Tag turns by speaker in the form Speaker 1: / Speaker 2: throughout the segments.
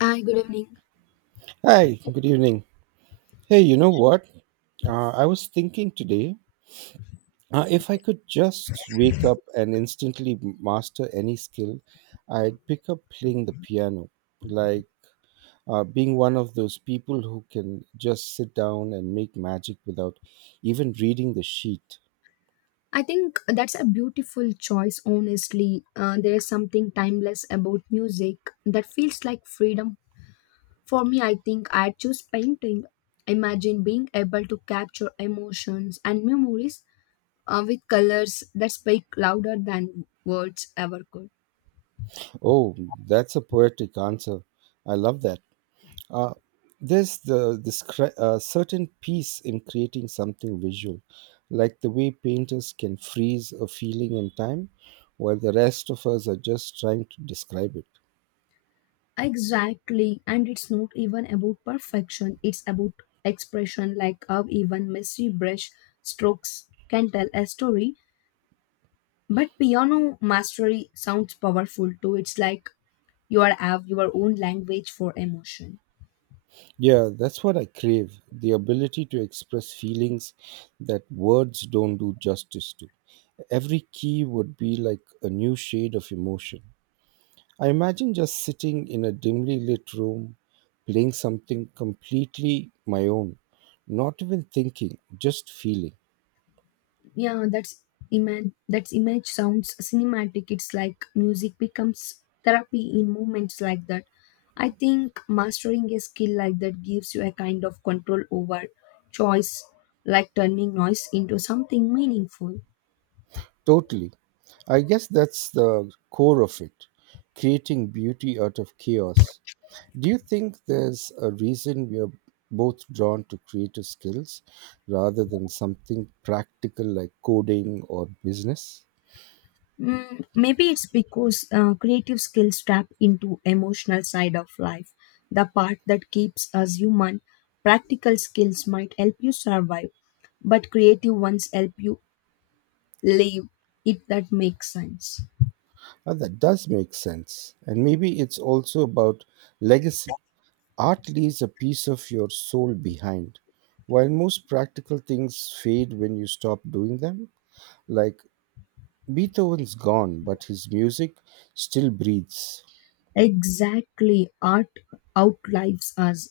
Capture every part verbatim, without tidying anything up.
Speaker 1: Hi, good evening.
Speaker 2: Hi, good evening. Hey, you know what? Uh, I was thinking today, uh, if I could just wake up and instantly master any skill, I'd pick up playing the piano. Like uh, being one of those people who can just sit down and make magic without even reading the sheet.
Speaker 1: I think that's a beautiful choice, honestly. Uh, there is something timeless about music that feels like freedom. For me, I think I'd choose painting. Imagine being able to capture emotions and memories uh, with colors that speak louder than words ever could.
Speaker 2: Oh, that's a poetic answer. I love that. Uh, there's the this cre- uh, certain peace in creating something visual, like the way painters can freeze a feeling in time, while the rest of us are just trying to describe it.
Speaker 1: Exactly, and it's not even about perfection, it's about expression, like how even messy brush strokes can tell a story. But piano mastery sounds powerful too. It's like you are have your own language for emotion.
Speaker 2: Yeah, that's what I crave, the ability to express feelings that words don't do justice to. Every key would be like a new shade of emotion. I imagine just sitting in a dimly lit room, playing something completely my own, not even thinking, just feeling.
Speaker 1: Yeah, that's image. That's image sounds cinematic. It's like music becomes therapy in moments like that. I think mastering a skill like that gives you a kind of control over choice, like turning noise into something meaningful.
Speaker 2: Totally. I guess that's the core of it, creating beauty out of chaos. Do you think there's a reason we are both drawn to creative skills rather than something practical like coding or business?
Speaker 1: Mm, maybe it's because uh, creative skills tap into emotional side of life, the part that keeps us human. Practical skills might help you survive, but creative ones help you live. If that makes sense.
Speaker 2: Uh, that does make sense. And maybe it's also about legacy. Art leaves a piece of your soul behind, while most practical things fade when you stop doing them. Like Beethoven's gone, but his music still breathes.
Speaker 1: Exactly, art outlives us.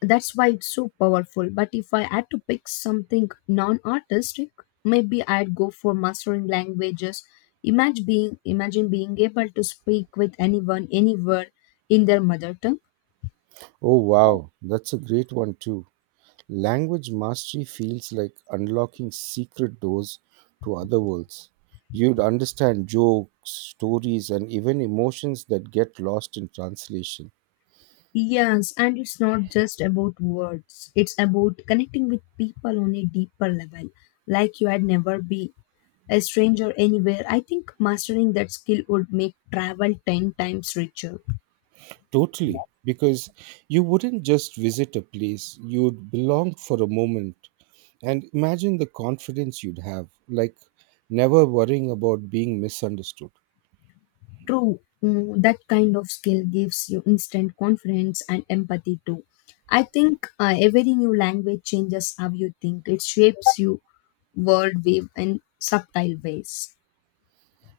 Speaker 1: That's why it's so powerful. But if I had to pick something non artistic, maybe I'd go for mastering languages. Imagine being, imagine being able to speak with anyone, anywhere in their mother tongue.
Speaker 2: Oh, wow, that's a great one, too. Language mastery feels like unlocking secret doors to other worlds. You'd understand jokes, stories, and even emotions that get lost in translation.
Speaker 1: Yes, and it's not just about words, it's about connecting with people on a deeper level, like you had never be a stranger anywhere. I think mastering that skill would make travel ten times richer.
Speaker 2: Totally, because you wouldn't just visit a place, you'd belong for a moment. And imagine the confidence you'd have, like never worrying about being misunderstood.
Speaker 1: True, mm, that kind of skill gives you instant confidence and empathy too. I think uh, every new language changes how you think. It shapes you world wave in subtle ways.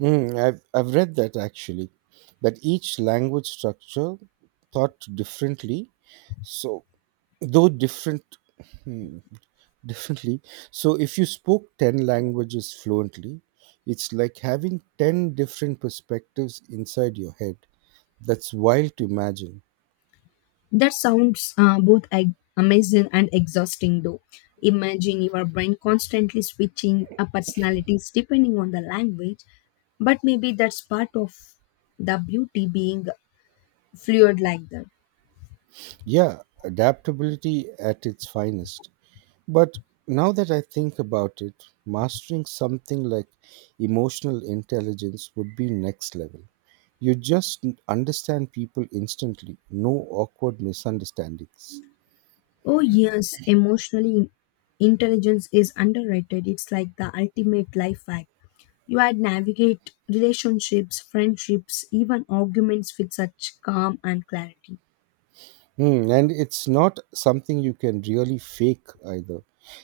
Speaker 2: Mm, I've, I've read that actually, that each language structure thought differently, so though different hmm, differently. So if you spoke ten languages fluently, it's like having ten different perspectives inside your head. That's wild to imagine.
Speaker 1: That sounds uh, both ag- amazing and exhausting though. Imagine your brain constantly switching uh, personalities depending on the language, but maybe that's part of the beauty being fluid like that.
Speaker 2: Yeah, adaptability at its finest. But now that I think about it, mastering something like emotional intelligence would be next level. You just n- understand people instantly, no awkward misunderstandings.
Speaker 1: Oh, yes, emotionally intelligence is underrated. It's like the ultimate life hack. You had navigate relationships, friendships, even arguments with such calm and clarity.
Speaker 2: Mm, and it's not something you can really fake either.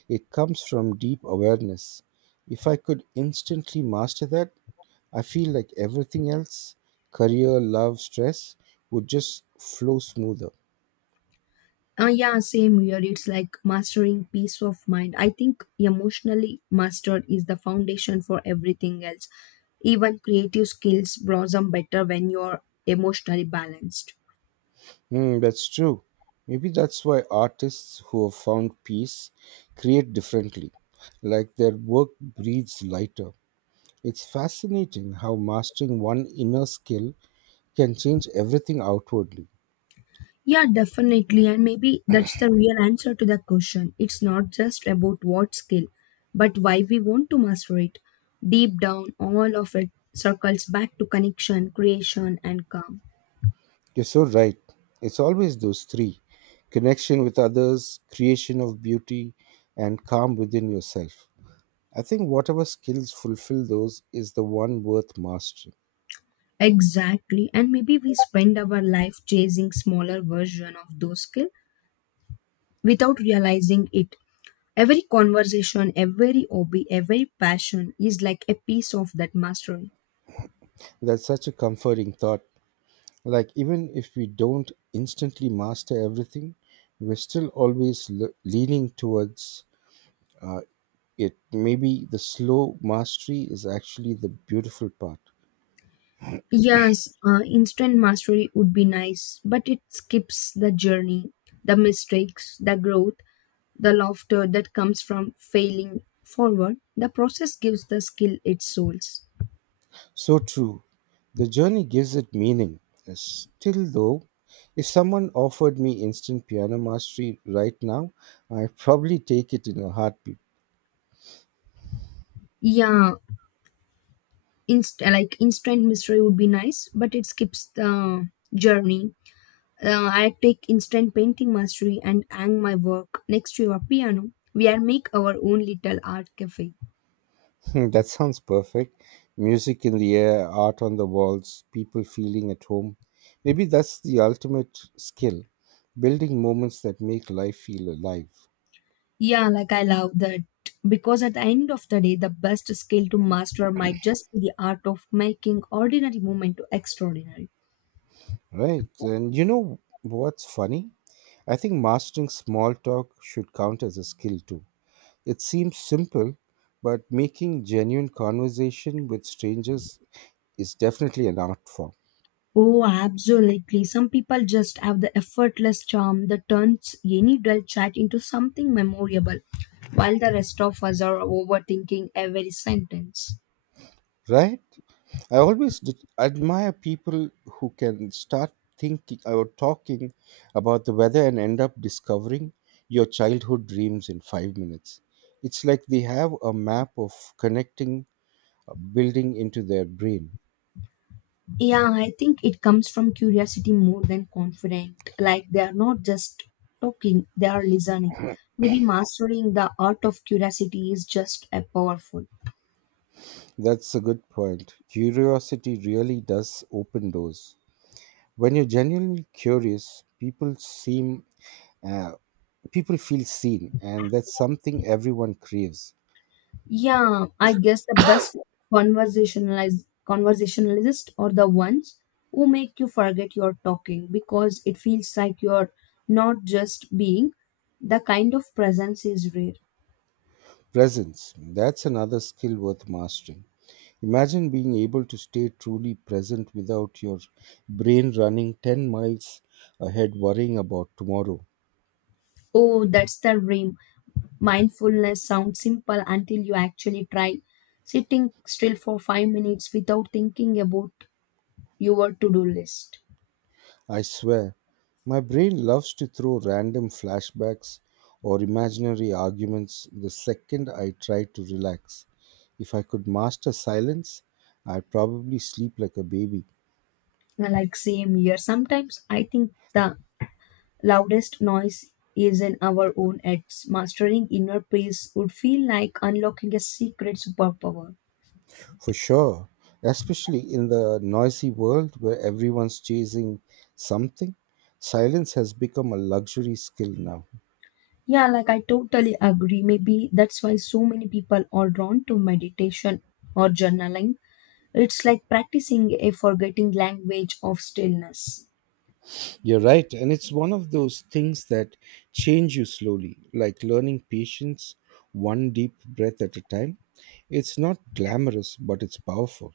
Speaker 2: It comes from deep awareness. If I could instantly master that, I feel like everything else, career, love, stress, would just flow smoother.
Speaker 1: Uh, yeah, same here. It's like mastering peace of mind. I think emotionally mastered is the foundation for everything else. Even creative skills blossom better when you're emotionally balanced.
Speaker 2: Mm, that's true. Maybe that's why artists who have found peace create differently, like their work breathes lighter. It's fascinating how mastering one inner skill can change everything outwardly.
Speaker 1: Yeah, definitely. And maybe that's the real answer to the question. It's not just about what skill, but why we want to master it. Deep down, all of it circles back to connection, creation, and calm.
Speaker 2: You're so right. It's always those three: connection with others, creation of beauty, and calm within yourself. I think whatever skills fulfill those is the one worth mastering.
Speaker 1: Exactly. And maybe we spend our life chasing smaller version of those skills without realizing it. Every conversation, every hobby, every passion is like a piece of that mastery.
Speaker 2: That's such a comforting thought. Like, even if we don't instantly master everything, we're still always le- leaning towards uh, it. Maybe the slow mastery is actually the beautiful part.
Speaker 1: Yes, uh, instant mastery would be nice, but it skips the journey, the mistakes, the growth, the laughter that comes from failing forward. The process gives the skill its souls.
Speaker 2: So true. The journey gives it meaning. Uh, Still, though, if someone offered me instant piano mastery right now, I'd probably take it in a heartbeat.
Speaker 1: Yeah, inst- like instant mastery would be nice, but it skips the journey. Uh, I take instant painting mastery and hang my work next to your piano. We are make our own little art cafe.
Speaker 2: That sounds perfect. Music in the air, art on the walls, people feeling at home. Maybe that's the ultimate skill, building moments that make life feel alive.
Speaker 1: Yeah, like I love that. Because at the end of the day, the best skill to master might just be the art of making ordinary moment to extraordinary.
Speaker 2: Right. And you know what's funny? I think mastering small talk should count as a skill too. It seems simple, but making genuine conversation with strangers is definitely an art form,
Speaker 1: Oh, absolutely. Some people just have the effortless charm that turns any dull chat into something memorable, while the rest of us are overthinking every sentence.
Speaker 2: right? I always d- admire people who can start thinking or talking about the weather and end up discovering your childhood dreams in five minutes. It's like they have a map of connecting, uh, building into their brain.
Speaker 1: Yeah, I think it comes from curiosity more than confident. Like they are not just talking, they are listening. Maybe mastering the art of curiosity is just a powerful.
Speaker 2: That's a good point. Curiosity really does open doors. When you're genuinely curious, people seem Uh, people feel seen, and that's something everyone craves.
Speaker 1: Yeah, I guess the best conversationalize conversationalists are the ones who make you forget you're talking because it feels like you're not just being. The kind of presence is rare.
Speaker 2: Presence, that's another skill worth mastering. Imagine being able to stay truly present without your brain running ten miles ahead worrying about tomorrow.
Speaker 1: Oh, that's the dream. Mindfulness sounds simple until you actually try. Sitting still for five minutes without thinking about your to do list.
Speaker 2: I swear, my brain loves to throw random flashbacks or imaginary arguments the second I try to relax. If I could master silence, I'd probably sleep like a baby.
Speaker 1: Like, same here. Sometimes I think the loudest noise is in our own heads. Mastering inner peace would feel like unlocking a secret superpower.
Speaker 2: For sure, especially in the noisy world where everyone's chasing something, silence has become a luxury skill now.
Speaker 1: Yeah, like I totally agree. Maybe that's why so many people are drawn to meditation or journaling. It's like practicing a forgetting language of stillness.
Speaker 2: You're right, and it's one of those things that change you slowly, like learning patience one deep breath at a time. It's not glamorous, but it's powerful.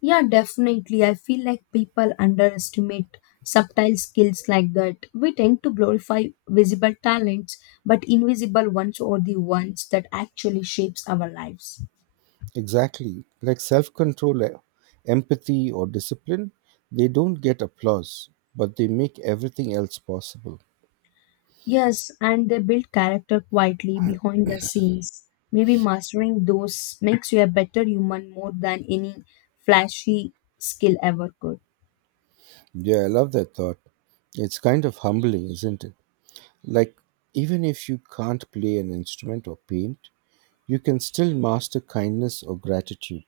Speaker 1: Yeah, definitely. I feel like people underestimate subtle skills like that. We tend to glorify visible talents, but invisible ones are the ones that actually shapes our lives.
Speaker 2: Exactly, like self control, empathy, or discipline, they don't get applause, but they make everything else possible.
Speaker 1: Yes, and they build character quietly behind the scenes. Maybe mastering those makes you a better human more than any flashy skill ever could.
Speaker 2: Yeah, I love that thought. It's kind of humbling, isn't it? Like, even if you can't play an instrument or paint, you can still master kindness or gratitude.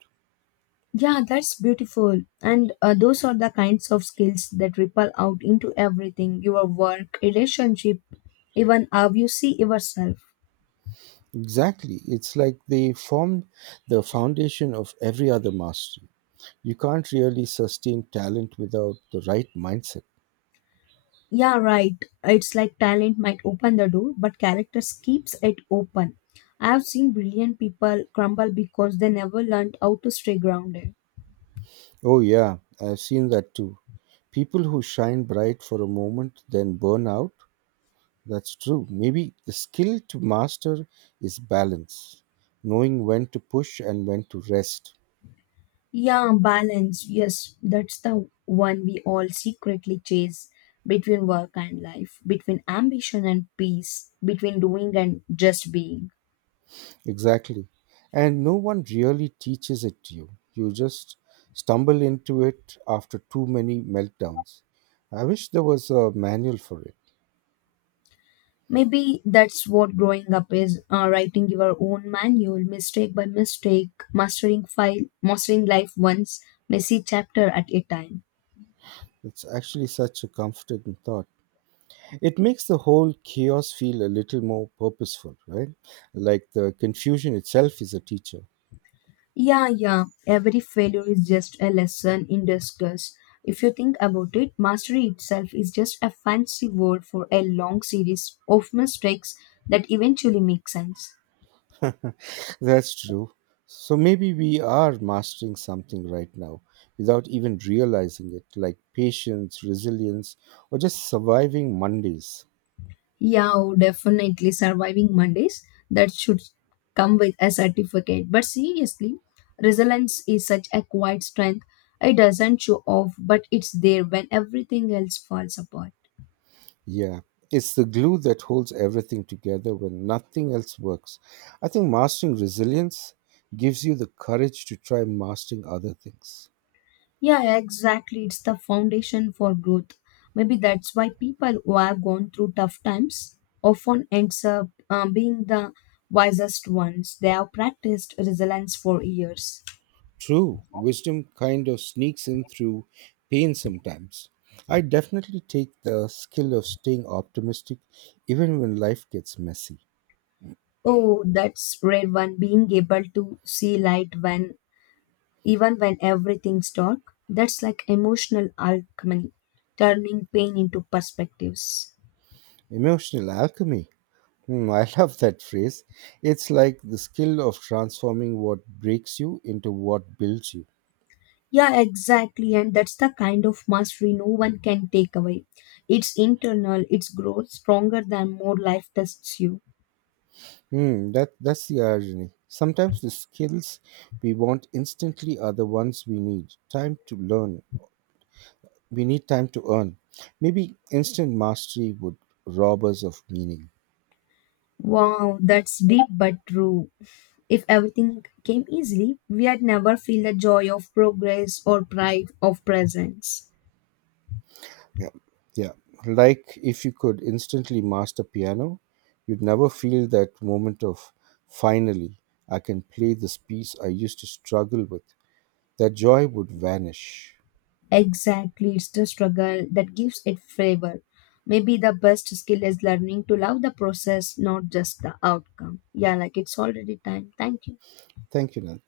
Speaker 1: Yeah, that's beautiful. And uh, those are the kinds of skills that ripple out into everything your work, relationship, even how you see yourself.
Speaker 2: Exactly. It's like they formed the foundation of every other mastery. You can't really sustain talent without the right mindset.
Speaker 1: Yeah, right. It's like talent might open the door, but character keeps it open. I've seen brilliant people crumble because they never learned how to stay grounded.
Speaker 2: Oh, yeah, I've seen that too. People who shine bright for a moment, then burn out. That's true. Maybe the skill to master is balance, knowing when to push and when to rest.
Speaker 1: Yeah, balance. Yes, that's the one we all secretly chase between work and life, between ambition and peace, between doing and just being.
Speaker 2: Exactly. And no one really teaches it to you. You just stumble into it after too many meltdowns. I wish there was a manual for it.
Speaker 1: Maybe that's what growing up is uh, writing your own manual, mistake by mistake, mastering file, mastering life once messy chapter at a time.
Speaker 2: It's actually such a comforting thought. It makes the whole chaos feel a little more purposeful, right? Like the confusion itself is a teacher.
Speaker 1: Yeah, yeah, every failure is just a lesson in disguise. If you think about it, mastery itself is just a fancy word for a long series of mistakes that eventually make sense.
Speaker 2: That's true. So maybe we are mastering something right now without even realizing it, like patience, resilience, or just surviving Mondays.
Speaker 1: Yeah, oh, definitely surviving Mondays. That should come with a certificate. But seriously, resilience is such a quiet strength. It doesn't show off, but it's there when everything else falls apart.
Speaker 2: Yeah, it's the glue that holds everything together when nothing else works. I think mastering resilience gives you the courage to try mastering other things.
Speaker 1: Yeah, exactly. It's the foundation for growth. Maybe that's why people who have gone through tough times often ends up uh, being the wisest ones. They have practiced resilience for years.
Speaker 2: True, wisdom kind of sneaks in through pain sometimes. I definitely take the skill of staying optimistic even when life gets messy.
Speaker 1: Oh, that's rare one being able to see light when even when everything's dark. That's like emotional alchemy, turning pain into perspectives.
Speaker 2: Emotional alchemy. Hmm, I love that phrase. It's like the skill of transforming what breaks you into what builds you.
Speaker 1: Yeah, exactly. And that's the kind of mastery no one can take away. It's internal, it's growth stronger than more life tests you.
Speaker 2: Hmm, that that's the irony. Sometimes the skills we want instantly are the ones we need time to learn. We need time to earn. Maybe instant mastery would rob us of meaning.
Speaker 1: Wow, that's deep but true. If everything came easily, we'd never feel the joy of progress or pride of presence.
Speaker 2: Yeah, yeah. Like if you could instantly master piano, you'd never feel that moment of finally I can play this piece I used to struggle with. That joy would vanish.
Speaker 1: Exactly, it's the struggle that gives it flavor. Maybe the best skill is learning to love the process, not just the outcome. Yeah, like it's already time. Thank you.
Speaker 2: Thank you, Nan.